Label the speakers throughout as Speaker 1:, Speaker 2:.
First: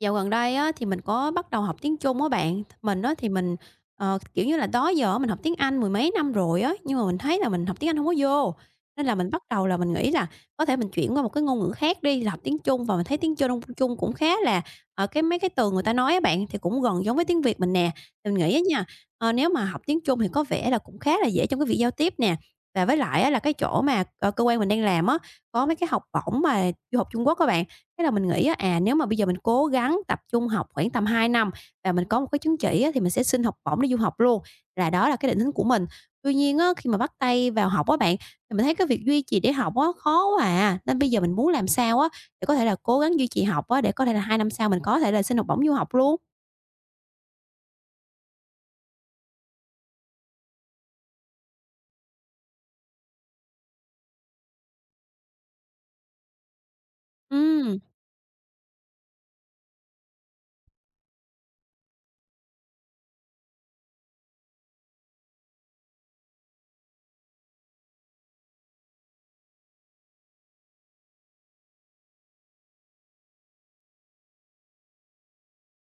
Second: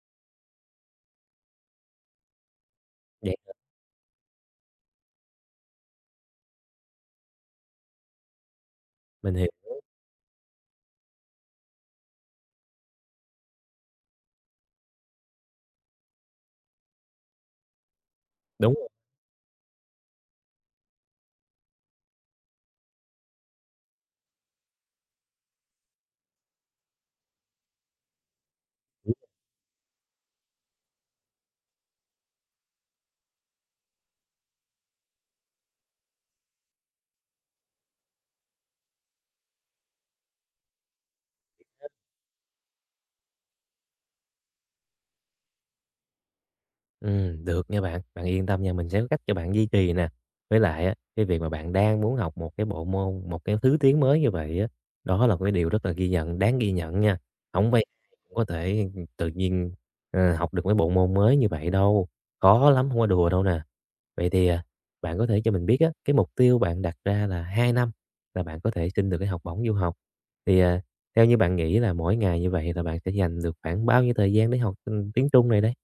Speaker 1: Dạo gần đây á, thì mình có bắt đầu học tiếng Trung á bạn. Mình á, thì
Speaker 2: Vậy
Speaker 1: mình, kiểu như là, đó giờ mình học tiếng Anh mười mấy năm rồi á, nhưng mà mình thấy là mình học tiếng Anh không có vô. Nên là mình
Speaker 2: mình
Speaker 1: bắt
Speaker 2: hiểu,
Speaker 1: đầu là mình nghĩ là có thể mình chuyển qua một cái ngôn ngữ khác đi, là học tiếng Trung, và mình thấy tiếng Trung Trung cũng khá là, cái mấy cái từ người ta nói á bạn, thì cũng gần giống với tiếng Việt mình nè. Thì mình nghĩ á
Speaker 2: đúng.
Speaker 1: nha, nếu mà học tiếng Trung thì có vẻ là cũng khá là dễ trong cái việc giao tiếp nè. Và với lại á, là cái chỗ mà, cơ quan mình đang làm á, có mấy cái học bổng mà du học Trung Quốc các bạn. Thế là mình nghĩ á, nếu mà bây giờ mình cố gắng tập trung học khoảng tầm 2 năm và mình có một cái chứng chỉ á, thì mình sẽ xin học bổng để du học luôn, là đó là cái định hướng của mình. Tuy nhiên á, khi mà bắt tay vào học á bạn, thì mình thấy cái việc duy trì để học á, khó quá à, nên bây giờ mình muốn làm sao á, để có thể là cố gắng duy trì học á, để có thể là 2 năm sau mình có thể là xin học bổng du học luôn.
Speaker 2: Được nha bạn. Bạn yên tâm nha, mình sẽ có cách cho bạn duy trì nè. Với lại á, cái việc mà bạn đang muốn học một cái bộ môn, một cái thứ tiếng mới như vậy á, đó là một cái điều rất là ghi nhận, đáng ghi nhận nha. Không
Speaker 1: Ừm.
Speaker 2: phải ai cũng có thể tự nhiên, học được mấy bộ môn mới như vậy đâu, khó lắm, không có đùa đâu nè. Vậy thì, bạn có thể cho mình biết á, cái mục tiêu bạn đặt ra là 2 năm là bạn có thể xin được cái học bổng du học. Thì, theo như bạn nghĩ là mỗi ngày như vậy là bạn sẽ dành được khoảng bao nhiêu thời gian để học, tiếng Trung này đấy?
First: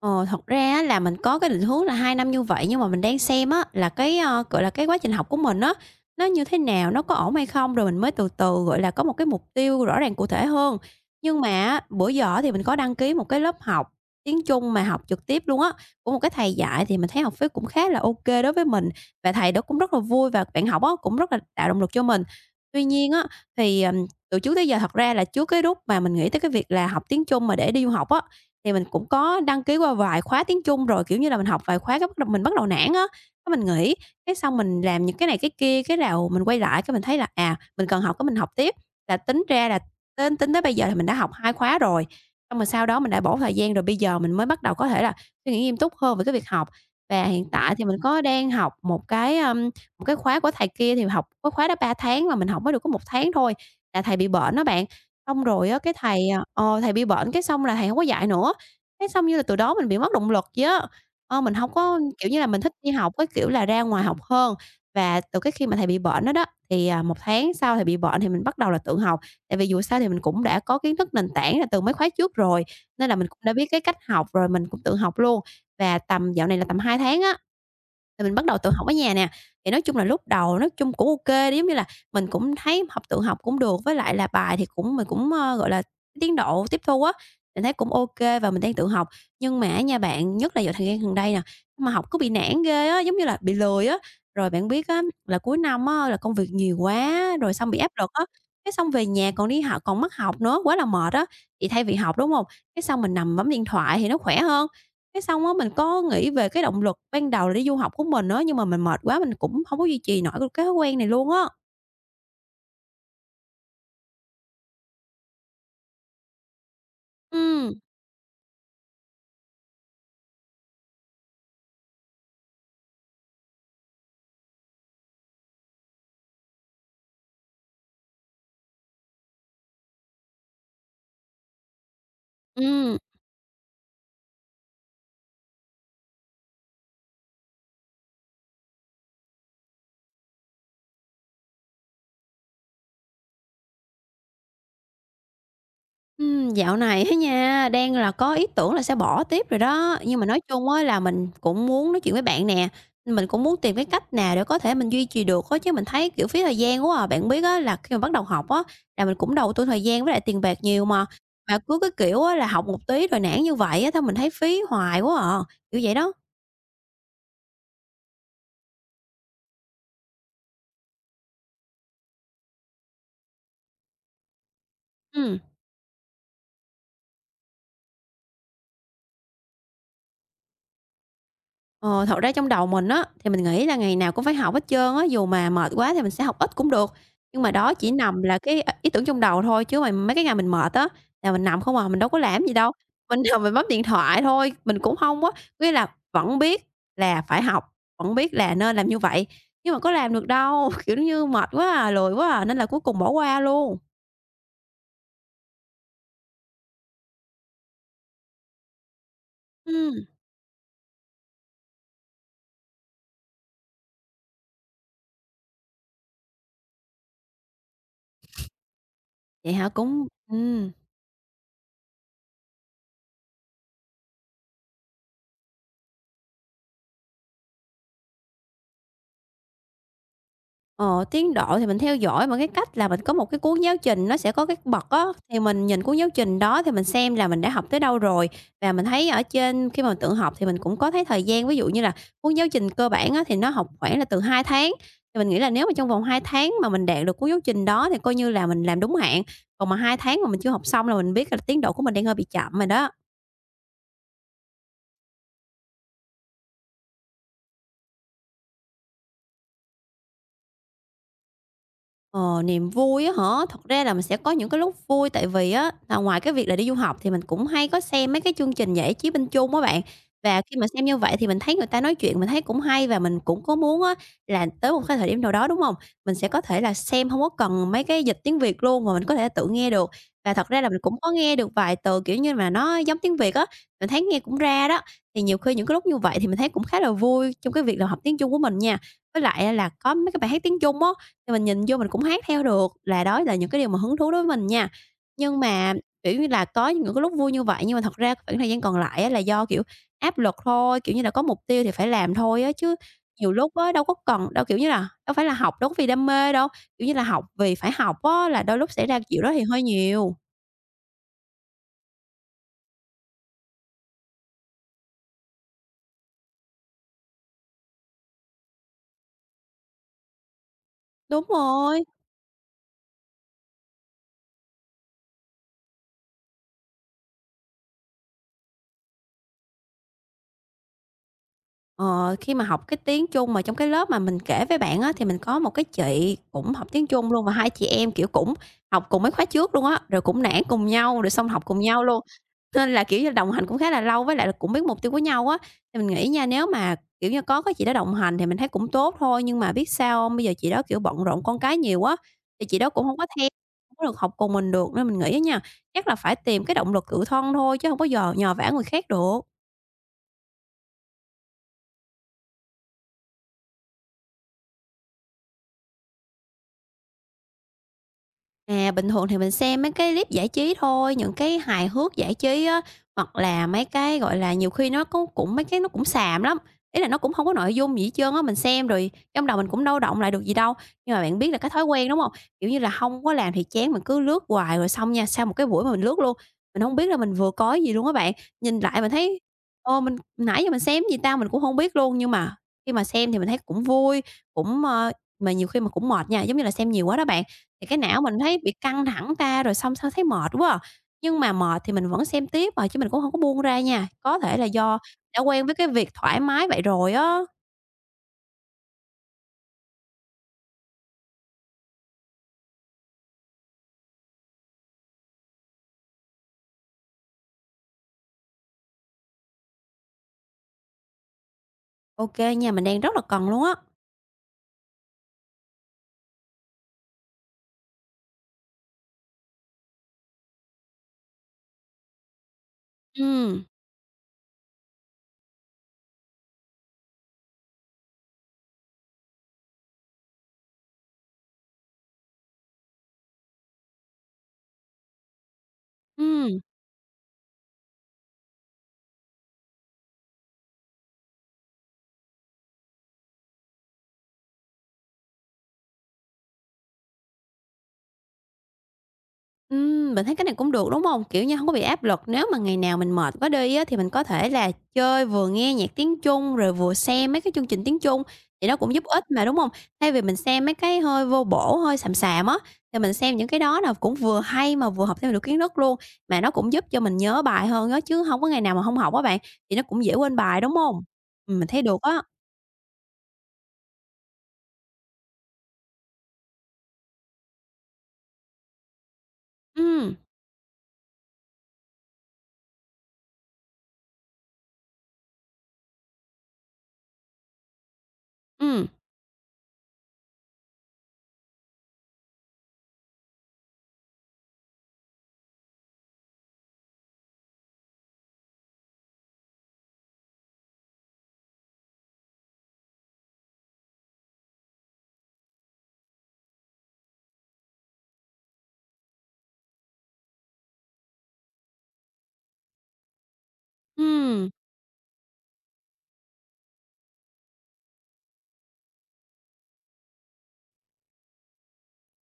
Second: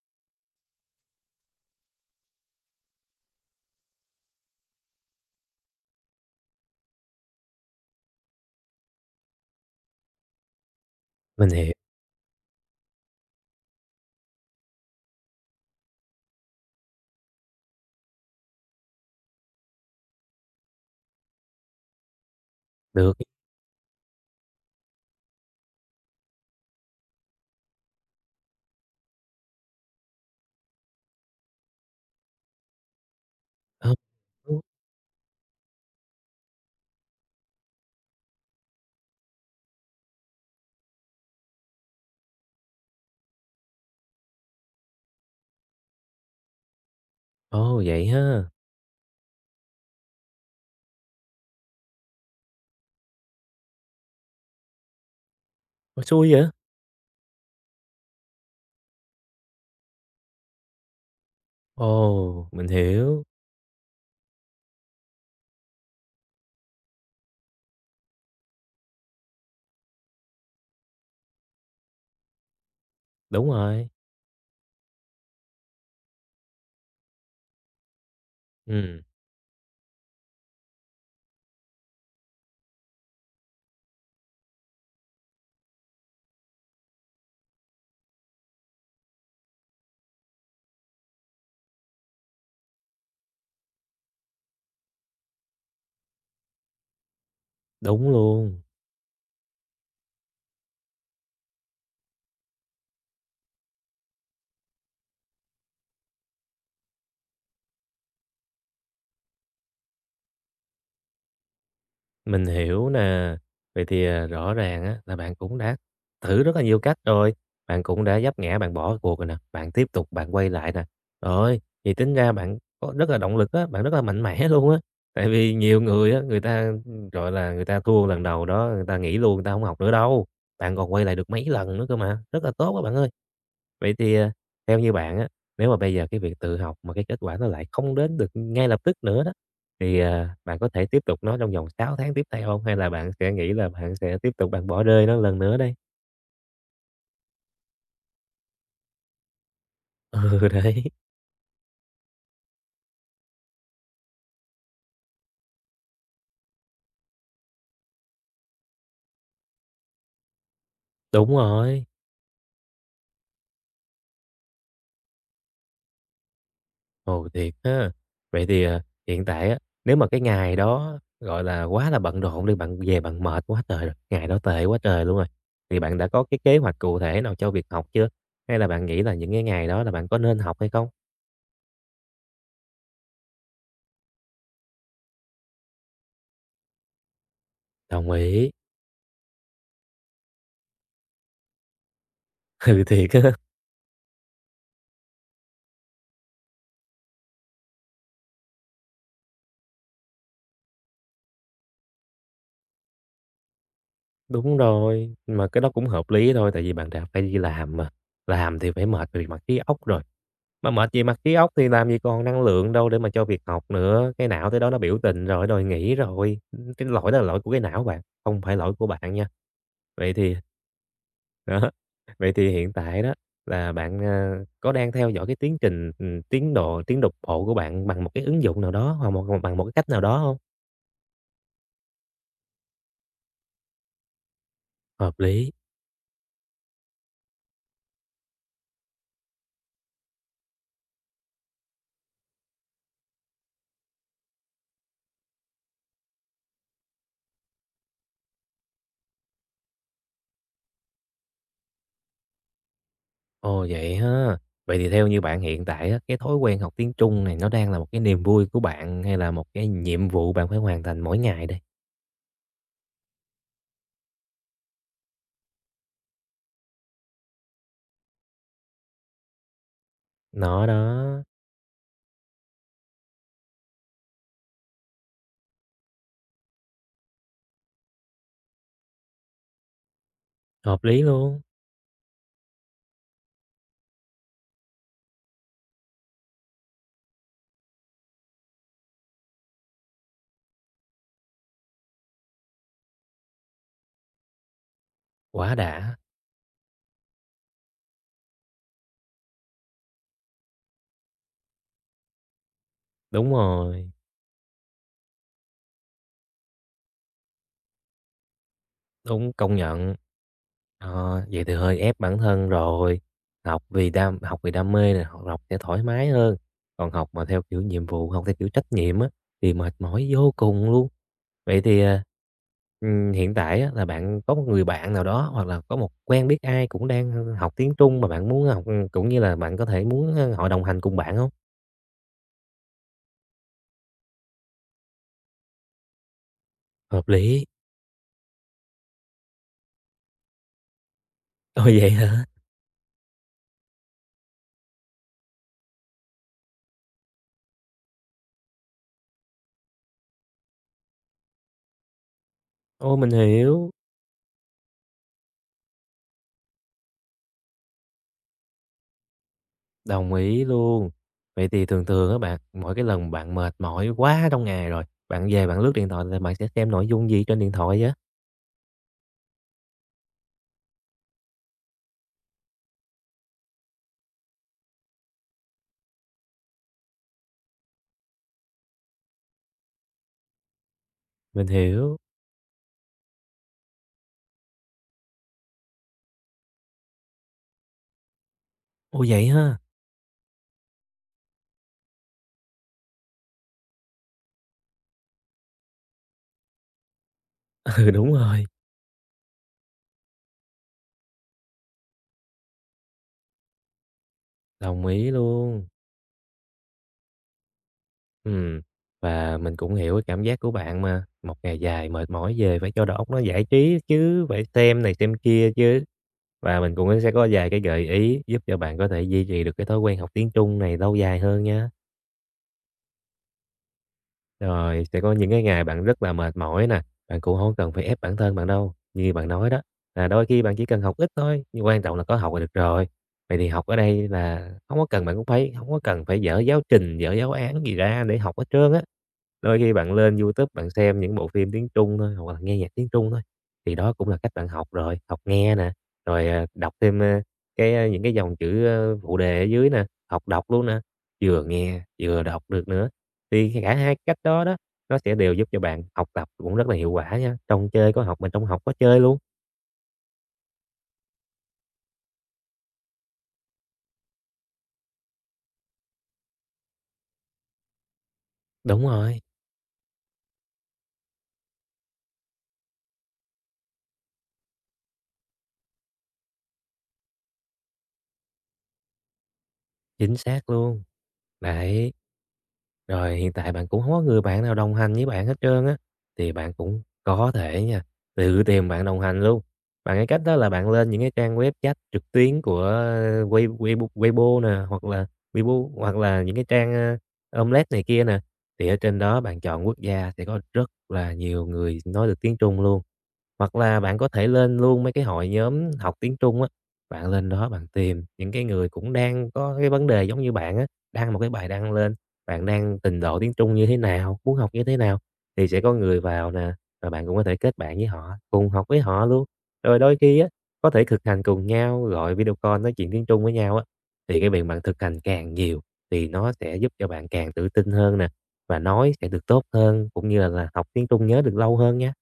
Speaker 1: Ờ, thật ra á là mình có cái định hướng là 2 năm như vậy, nhưng mà mình đang xem á là cái, gọi là, cái quá trình học của mình á, nó như thế nào, nó có ổn hay không, rồi mình mới từ từ, gọi là, có một cái mục tiêu rõ ràng cụ thể hơn. Nhưng
Speaker 2: Mình
Speaker 1: mà
Speaker 2: hiểu,
Speaker 1: á, bữa giờ thì mình có đăng ký một cái lớp học tiếng Trung mà học trực tiếp luôn á, của một cái thầy dạy thì mình thấy học phí cũng khá là ok đối với mình, và thầy đó cũng rất là vui và bạn học á cũng rất là tạo động lực cho mình. Tuy nhiên
Speaker 2: được.
Speaker 1: á, thì, từ trước tới giờ thật ra là trước cái lúc mà mình nghĩ tới cái việc là học tiếng Trung mà để đi du học á, thì mình cũng có đăng ký qua vài khóa tiếng Trung rồi, kiểu như là, mình học vài khóa cái bắt đầu nản á, cái mình
Speaker 2: Ờ,
Speaker 1: nghỉ, cái xong
Speaker 2: đúng.
Speaker 1: mình làm những cái này cái kia, cái đầu mình quay lại cái mình thấy là, à, mình cần học cái mình học tiếp, là tính ra là tính tính tới bây giờ là mình đã học 2 khóa rồi. Xong rồi sau đó mình đã bỏ thời gian rồi bây giờ mình mới bắt đầu có thể là suy nghĩ nghiêm túc hơn về cái việc học. Và hiện tại
Speaker 2: Ồ,
Speaker 1: thì mình
Speaker 2: vậy
Speaker 1: có
Speaker 2: ha?
Speaker 1: đang học một cái khóa của thầy kia thì học có khóa đó 3 tháng mà mình học mới được có 1 tháng thôi, là thầy bị bệnh đó bạn. Xong rồi á, cái
Speaker 2: Ôi,
Speaker 1: thầy,
Speaker 2: xui vậy?
Speaker 1: thầy bị bệnh cái xong là thầy không có dạy nữa. Thế xong như là từ đó mình bị mất động lực vậy á. Mình hông có kiểu như là,
Speaker 2: Ồ,
Speaker 1: mình
Speaker 2: mình
Speaker 1: thích đi học
Speaker 2: hiểu,
Speaker 1: cái kiểu là ra ngoài học hơn. Và từ cái khi mà thầy bị bệnh đó đó, thì, 1 tháng sau thầy bị bệnh thì mình bắt đầu là tự học. Tại vì dù sao thì mình cũng đã có kiến thức nền tảng là từ mấy khóa trước rồi, nên là mình cũng
Speaker 2: đúng
Speaker 1: đã biết cái
Speaker 2: rồi,
Speaker 1: cách học rồi, mình cũng tự học luôn. Và tầm dạo này là tầm 2 tháng á, thì mình bắt đầu tự học ở
Speaker 2: ừm,
Speaker 1: nhà nè, thì nói chung là lúc đầu nói chung cũng ok kê, giống như là, mình cũng thấy học tự học cũng được, với lại là bài thì cũng mình cũng, gọi là, tiến độ tiếp thu á, mình thấy cũng ok và mình đang tự học. Nhưng mà nha bạn, nhất là vào thời gian gần đây nè, mà học cứ bị nản ghê á, giống như là bị lười á. Rồi bạn biết á, là cuối năm á, là công việc nhiều quá, rồi xong bị áp
Speaker 2: đúng
Speaker 1: lực á,
Speaker 2: luôn,
Speaker 1: cái xong về nhà còn đi học còn mất học nữa, quá là mệt á. Thì thay vì học, đúng không? Cái xong mình nằm bấm điện thoại thì nó khỏe hơn, cái xong á, mình có nghĩ về cái động lực ban đầu là đi du học của mình á, nhưng mà mình mệt quá mình cũng hông có duy trì nổi cái thói quen này luôn á.
Speaker 2: mình hiểu nè. Vậy thì, rõ ràng á là bạn cũng đã thử rất là nhiều cách rồi,
Speaker 1: Ừm,
Speaker 2: bạn cũng đã dấp ngã, bạn bỏ cuộc rồi nè, bạn tiếp tục bạn quay lại nè. Rồi, thì tính ra bạn có rất là động lực á, bạn rất là mạnh mẽ luôn á. Tại vì nhiều người á, người ta, gọi là, người ta thua lần đầu đó, người ta nghỉ luôn, người ta không học nữa đâu, bạn còn quay lại được mấy lần nữa cơ mà, rất là tốt các bạn
Speaker 1: ừm,
Speaker 2: ơi. Vậy thì, theo như bạn á, nếu mà bây giờ cái việc tự học mà cái kết quả nó lại không đến được ngay lập tức nữa đó, thì, bạn có thể tiếp tục nó trong vòng 6 tháng tiếp theo không? Hay là bạn sẽ nghĩ là bạn sẽ tiếp tục bạn bỏ rơi nó lần nữa đây?
Speaker 1: Dạo này á nha, đang là có ý tưởng là sẽ bỏ tiếp rồi đó, nhưng mà nói
Speaker 2: Ừ,
Speaker 1: chung á
Speaker 2: đấy,
Speaker 1: là mình cũng muốn nói chuyện với bạn nè, mình cũng muốn tìm cái cách nào để có thể mình duy trì được á, chứ mình thấy, kiểu, phí thời gian quá à. Bạn biết á là khi mà bắt đầu học á, là mình cũng đầu tư thời gian với lại tiền bạc nhiều
Speaker 2: đúng
Speaker 1: mà cứ
Speaker 2: rồi,
Speaker 1: cái kiểu á là học một tí rồi nản như vậy á, thôi mình thấy phí hoài quá à, kiểu vậy đó.
Speaker 2: ồ, thiệt ha. Vậy thì, hiện tại á, nếu mà cái ngày đó, gọi là, quá là bận rộn đi, bạn về bạn mệt quá trời rồi, ngày đó tệ quá trời luôn rồi,
Speaker 1: Ừm.
Speaker 2: thì bạn đã có cái kế hoạch cụ thể nào cho việc học chưa? Hay là bạn nghĩ là những cái ngày đó là bạn có nên học hay không?
Speaker 1: Ờ, thật ra trong đầu mình á, thì mình nghĩ là ngày nào cũng phải học hết trơn á, dù mà mệt quá thì mình sẽ học ít cũng được. Nhưng mà đó chỉ
Speaker 2: Đồng
Speaker 1: nằm là
Speaker 2: ý.
Speaker 1: cái, ý tưởng trong đầu thôi, chứ mà mấy cái ngày mình mệt á, là mình nằm không à, mình đâu có làm gì đâu.
Speaker 2: Ừ, thiệt
Speaker 1: Mình
Speaker 2: á.
Speaker 1: nằm mình bấm điện thoại thôi, mình cũng không á, nghĩa là vẫn biết là phải học, vẫn biết là nên làm như vậy, nhưng mà có làm được đâu, kiểu như, mệt quá à, lười quá à, nên là cuối cùng bỏ qua luôn.
Speaker 2: Đúng rồi, mà cái đó cũng hợp lý thôi, tại vì bạn đã phải đi làm mà, làm thì phải mệt về mặt trí óc rồi,
Speaker 1: Ừm,
Speaker 2: mà mệt về mặt trí óc thì làm gì còn năng lượng đâu để mà cho việc học nữa, cái não tới đó nó biểu tình rồi, đòi nghỉ rồi, cái lỗi đó là lỗi của cái não bạn, không phải lỗi của bạn nha.
Speaker 1: vậy hả? Cũng
Speaker 2: Vậy thì
Speaker 1: ừm.
Speaker 2: đó, vậy thì hiện tại đó là bạn, có đang theo dõi cái tiến trình, tiến độ bộ của bạn bằng một cái ứng dụng nào đó hoặc bằng một cái cách nào đó không?
Speaker 1: Ờ, tiến độ thì mình theo dõi bằng cái cách là mình có một cái cuốn giáo trình nó sẽ có cái bậc á,
Speaker 2: Hợp
Speaker 1: thì
Speaker 2: lý.
Speaker 1: mình nhìn cuốn giáo trình đó thì mình xem là mình đã học tới đâu rồi. Và mình thấy ở trên khi mà mình tự học thì mình cũng có thấy thời gian, ví dụ như là cuốn giáo trình cơ bản á, thì nó học khoảng là từ 2 tháng, thì mình nghĩ là nếu mà trong vòng 2 tháng mà mình đạt được cuốn giáo trình đó thì coi như là mình làm đúng hạn. Còn mà 2 tháng mà mình chưa học xong là mình biết là tiến độ của mình đang hơi bị chậm rồi đó.
Speaker 2: Ồ, vậy ha. Vậy thì theo như bạn hiện tại á, cái thói quen học tiếng Trung này nó đang là một cái niềm vui của bạn hay là một cái nhiệm vụ bạn phải hoàn thành mỗi ngày đây?
Speaker 1: Ờ, niềm vui á hả? Thật ra là mình sẽ có những cái lúc vui tại vì á là ngoài cái việc là đi du học thì mình cũng hay có xem mấy cái chương trình giải trí bên Trung á bạn. Và khi
Speaker 2: Nó
Speaker 1: mà xem như vậy
Speaker 2: đó,
Speaker 1: thì mình thấy người ta nói chuyện mình thấy cũng hay và mình cũng có muốn á là tới một cái thời điểm nào đó, đúng không? Mình sẽ có thể là xem không có cần mấy cái dịch tiếng Việt luôn mà mình có thể tự nghe được. Và thật ra là mình
Speaker 2: hợp
Speaker 1: cũng
Speaker 2: lý
Speaker 1: có nghe
Speaker 2: luôn,
Speaker 1: được vài từ, kiểu như mà, nó giống tiếng Việt á, mình thấy nghe cũng ra đó. Thì nhiều khi những cái lúc như vậy thì mình thấy cũng khá là vui trong cái việc là học tiếng Trung của mình nha. Với lại á là có mấy cái bài hát tiếng Trung á, thì mình nhìn vô mình cũng hát theo được, là đó là những cái điều mà hứng thú đối với mình nha. Nhưng
Speaker 2: quá
Speaker 1: mà,
Speaker 2: đã.
Speaker 1: kiểu như là, có những cái lúc vui như vậy nhưng mà thật ra khoảng thời gian còn lại á là do, kiểu, áp lực thôi, kiểu như là, có mục tiêu thì phải làm thôi á, chứ
Speaker 2: Đúng
Speaker 1: nhiều lúc á đâu
Speaker 2: rồi,
Speaker 1: có cần đâu, kiểu như là, đâu phải là học đâu có vì đam mê đâu, kiểu như là, học vì phải học á là đôi lúc xảy ra chuyện
Speaker 2: đúng,
Speaker 1: đó thì
Speaker 2: công
Speaker 1: hơi
Speaker 2: nhận.
Speaker 1: nhiều.
Speaker 2: Vậy thì hơi ép bản thân rồi. Học vì đam mê này, học học sẽ thoải mái hơn. Còn học mà theo kiểu nhiệm vụ, học theo kiểu trách nhiệm á thì mệt mỏi vô cùng luôn.
Speaker 1: Đúng
Speaker 2: Vậy thì,
Speaker 1: rồi.
Speaker 2: hiện tại á là bạn có một người bạn nào đó hoặc là có một quen biết ai cũng đang, học tiếng Trung mà bạn muốn học, cũng như là bạn có thể muốn, họ đồng hành cùng bạn không?
Speaker 1: Ờ, khi mà học cái tiếng Trung mà trong cái lớp mà mình kể với bạn á, thì mình có một cái chị cũng học tiếng
Speaker 2: Hợp
Speaker 1: Trung luôn và
Speaker 2: lý.
Speaker 1: hai chị em, kiểu, cũng học cùng mấy khóa trước luôn á, rồi cũng nản cùng nhau, rồi xong học cùng
Speaker 2: Ồ,
Speaker 1: nhau
Speaker 2: vậy
Speaker 1: luôn.
Speaker 2: hả?
Speaker 1: Nên là, kiểu như, đồng hành cũng khá là lâu với lại là cũng biết mục tiêu của nhau á. Thì mình nghĩ nha, nếu mà, kiểu như, có cái chị đó đồng hành thì mình thấy cũng tốt thôi, nhưng mà biết sao hông? Bây giờ chị đó, kiểu, bận rộn con cái nhiều quá, thì chị đó cũng
Speaker 2: Ô,
Speaker 1: không có
Speaker 2: mình
Speaker 1: theo,
Speaker 2: hiểu,
Speaker 1: hông có được học cùng mình được, nên mình nghĩ á nha, chắc là phải tìm cái động lực tự thân thôi chứ không có dò nhờ vả người khác được.
Speaker 2: đồng ý luôn. Vậy thì thường thường á bạn, mỗi cái lần bạn mệt mỏi quá trong ngày rồi, bạn về bạn lướt điện thoại là bạn sẽ xem nội dung gì trên điện thoại vậy?
Speaker 1: À, bình thường thì mình xem mấy cái clip giải trí thôi, những cái hài hước giải trí á, hoặc là mấy cái, gọi là, nhiều khi nó có cũng mấy cái nó cũng xàm lắm, ý là nó cũng không có nội dung gì hết trơn á, mình xem rồi trong đầu mình cũng đâu động lại được gì đâu. Nhưng mà bạn biết là
Speaker 2: Mình
Speaker 1: cái thói quen,
Speaker 2: hiểu.
Speaker 1: đúng không? Kiểu như là, không có làm thì chán, mình cứ lướt hoài rồi xong nha, sau một cái buổi mà mình lướt luôn, mình không biết là mình vừa coi gì luôn á bạn. Nhìn lại mình
Speaker 2: Ồ,
Speaker 1: thấy,
Speaker 2: vậy ha?
Speaker 1: ô mình nãy giờ mình xem gì ta? Mình cũng không biết luôn, nhưng mà khi mà xem thì mình thấy cũng vui, cũng, mà nhiều khi mà cũng mệt nha, giống như là xem nhiều quá đó bạn. Thì cái
Speaker 2: Ừ,
Speaker 1: não
Speaker 2: đúng
Speaker 1: mình thấy
Speaker 2: rồi,
Speaker 1: bị căng thẳng ta rồi xong sao thấy mệt quá à. Nhưng mà mệt thì mình vẫn xem tiếp mà chứ mình cũng không có buông ra nha. Có thể là do
Speaker 2: đồng ý
Speaker 1: đã quen với
Speaker 2: luôn.
Speaker 1: cái việc thoải mái vậy rồi á.
Speaker 2: Ừm, và mình cũng hiểu cái cảm giác của bạn mà, một ngày dài mệt mỏi về phải cho đầu óc nó giải trí chứ, phải xem này xem kia chứ. Và mình cũng sẽ có vài cái gợi ý giúp cho bạn có thể duy trì được cái thói quen học tiếng Trung này lâu dài hơn nhé.
Speaker 1: Ok nha, mình đang rất là cần luôn á.
Speaker 2: Rồi sẽ có những cái ngày bạn rất là mệt mỏi nè, bạn cũng không cần phải ép bản thân bạn đâu. Như bạn nói đó, là đôi khi bạn chỉ cần học ít thôi, nhưng quan trọng là có học là được rồi. Vậy
Speaker 1: Ừ.
Speaker 2: thì học ở đây là không có cần bạn cũng phải không có cần phải dở giáo trình, dở giáo án gì ra để học hết trơn á. Đôi khi bạn lên YouTube bạn xem những bộ phim tiếng Trung thôi, hoặc là nghe nhạc tiếng Trung thôi, thì đó cũng là cách bạn học rồi, học nghe nè, rồi,
Speaker 1: Ừm.
Speaker 2: đọc thêm, cái, những cái dòng chữ, phụ đề ở dưới nè, học đọc luôn nè, vừa nghe vừa đọc được nữa. Thì cả hai cách đó đó, nó sẽ đều giúp cho bạn học tập cũng rất là hiệu quả nha, trong chơi có học mà trong học có chơi luôn.
Speaker 1: Bạn thấy cái này cũng được, đúng không? Kiểu như, không có bị áp lực, nếu mà ngày nào mình mệt quá đi á, thì mình có thể là chơi vừa nghe nhạc tiếng Trung, rồi vừa xem mấy cái chương trình tiếng Trung, thì nó cũng giúp
Speaker 2: Đúng
Speaker 1: ích
Speaker 2: rồi,
Speaker 1: mà, đúng không? Thay vì mình xem mấy cái hơi vô bổ, hơi xàm xàm á, thì mình xem những cái đó là cũng vừa hay mà vừa học thêm được kiến thức luôn, mà nó cũng giúp cho mình nhớ bài hơn đó chứ không có ngày nào mà không học á bạn, thì nó cũng dễ
Speaker 2: chính
Speaker 1: quên bài,
Speaker 2: xác
Speaker 1: đúng không?
Speaker 2: luôn.
Speaker 1: Mình thấy được
Speaker 2: Đấy.
Speaker 1: á.
Speaker 2: Rồi hiện tại bạn cũng không có người bạn nào đồng hành với bạn hết trơn á, thì bạn cũng có thể nha, tự tìm bạn đồng hành luôn.
Speaker 1: Ừm,
Speaker 2: Bằng cái cách đó là bạn lên những cái trang web chat trực tuyến của Weibo nè, hoặc là Weibo, hoặc là những cái trang, Omelette này kia nè,
Speaker 1: ừm,
Speaker 2: thì ở trên đó bạn chọn quốc gia sẽ có rất là nhiều người nói được tiếng Trung luôn. Hoặc là bạn có thể lên luôn mấy cái hội nhóm học tiếng Trung á, bạn lên đó bạn tìm những cái người cũng đang có cái vấn đề giống như bạn á, đăng một cái bài đăng lên, bạn đang trình độ tiếng Trung như thế nào, muốn học như thế nào, thì sẽ có người vào nè, và bạn cũng có thể kết bạn với họ, cùng học với họ luôn. Rồi đôi khi á, có thể thực hành cùng nhau, gọi video call nói chuyện tiếng Trung với nhau á, thì
Speaker 1: ừm.
Speaker 2: cái việc bạn thực hành càng nhiều thì nó sẽ giúp cho bạn càng tự tin hơn nè, và nói sẽ được tốt hơn cũng như là học tiếng Trung nhớ được lâu hơn nha.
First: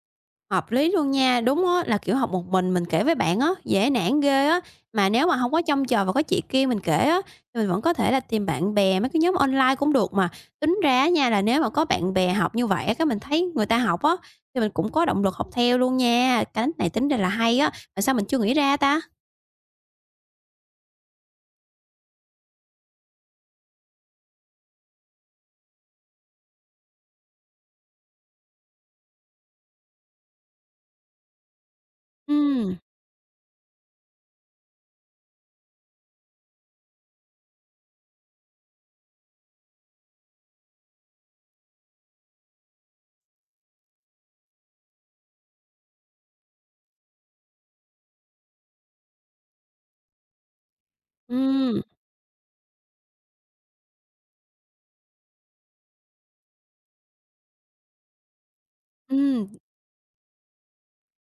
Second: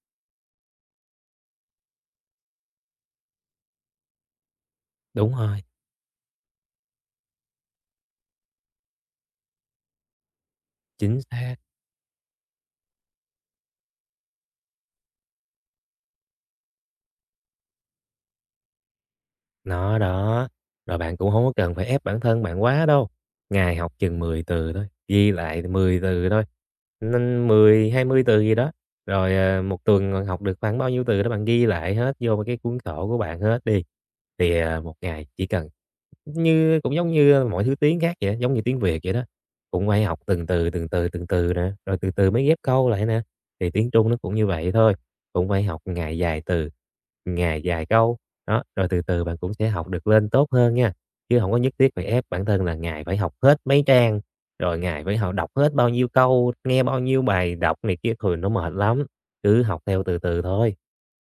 Speaker 1: Hợp lý luôn nha, đúng á, là, kiểu, học một mình kể với bạn á, dễ nản ghê á. Mà nếu
Speaker 2: Đúng
Speaker 1: mà không có
Speaker 2: rồi.
Speaker 1: trông chờ và có chị kia mình kể á, thì mình vẫn có thể là tìm bạn bè, mấy cái nhóm online cũng được mà. Tính ra
Speaker 2: Chính
Speaker 1: nha, là
Speaker 2: xác,
Speaker 1: nếu mà có bạn bè học như vậy á, cái mình thấy người ta học á, thì mình cũng có động lực học theo luôn nha. Cái này tính ra là hay á, mà sao mình chưa nghĩ ra ta?
Speaker 2: nó đó. Rồi bạn cũng không có cần phải ép bản thân bạn quá đâu, ngày học chừng 10 từ thôi, ghi lại 10 từ thôi, nên mười hai mươi từ gì đó, rồi, 1 tuần bạn học được khoảng bao nhiêu từ đó bạn ghi lại hết vô cái
Speaker 1: Ừm,
Speaker 2: cuốn sổ của bạn hết đi. Thì, một ngày chỉ cần như cũng giống như mọi thứ tiếng khác vậy giống như tiếng Việt vậy đó, cũng phải học từng từ, từng từ, từng từ nè, rồi từ từ mới ghép câu lại nè. Thì tiếng Trung nó cũng như vậy thôi, cũng phải học ngày dài từ, ngày dài câu, đó, rồi từ từ bạn cũng sẽ học được lên tốt hơn nha. Chứ không có nhất
Speaker 1: ừm,
Speaker 2: thiết phải ép bản thân là ngày phải học hết mấy trang, rồi ngày phải học đọc hết bao nhiêu câu, nghe bao nhiêu bài đọc này kia, thường nó mệt lắm,
Speaker 1: ừm.
Speaker 2: cứ học theo từ từ thôi.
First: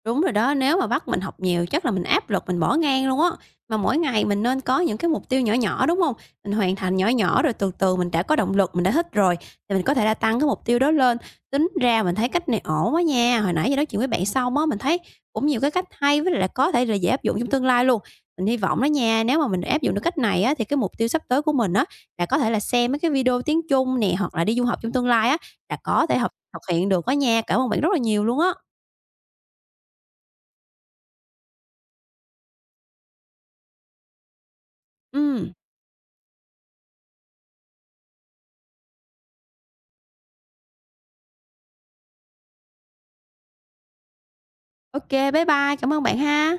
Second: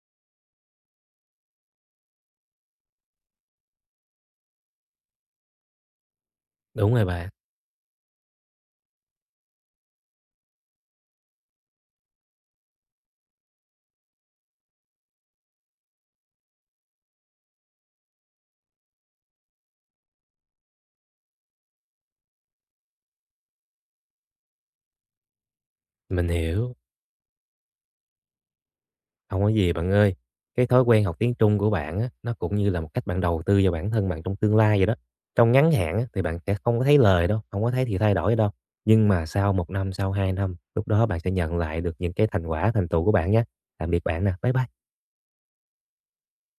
Speaker 1: Đúng rồi đó, nếu mà bắt mình học nhiều chắc là mình áp lực mình bỏ ngang luôn á. Mà mỗi ngày mình nên có những cái mục tiêu nhỏ nhỏ, đúng không? Mình hoàn
Speaker 2: Đúng
Speaker 1: thành
Speaker 2: rồi
Speaker 1: nhỏ
Speaker 2: bạn,
Speaker 1: nhỏ rồi từ từ mình đã có động lực, mình đã thích rồi, thì mình có thể là tăng cái mục tiêu đó lên. Tính ra mình thấy cách này ổn quá nha, hồi nãy giờ nói chuyện với bạn xong á, mình thấy cũng nhiều cái cách hay với lại là có thể là dễ áp dụng trong tương lai luôn. Mình hy vọng đó nha, nếu mà mình áp dụng được cách này á, thì cái mục tiêu sắp tới của mình á, là có thể là xem mấy cái video tiếng Trung nè, hoặc là đi du học trong tương lai á, là có thể
Speaker 2: mình
Speaker 1: học
Speaker 2: hiểu.
Speaker 1: thực hiện được á nha. Cảm ơn bạn rất là nhiều luôn á.
Speaker 2: Không có gì bạn ơi. Cái thói quen học tiếng Trung của bạn á, nó cũng như là một cách bạn đầu tư vào bản thân bạn trong tương lai vậy đó.
Speaker 1: Ừ.
Speaker 2: Trong ngắn hạn á, thì bạn sẽ không có thấy lời đâu, không có thấy thì thay đổi đâu. Nhưng mà sau một năm, sau 2 năm, lúc đó bạn sẽ nhận lại được những cái thành quả, thành tựu của bạn nhé. Tạm biệt bạn nè. Bye bye.
Speaker 1: OK, kê, bye bye, cảm ơn bạn ha.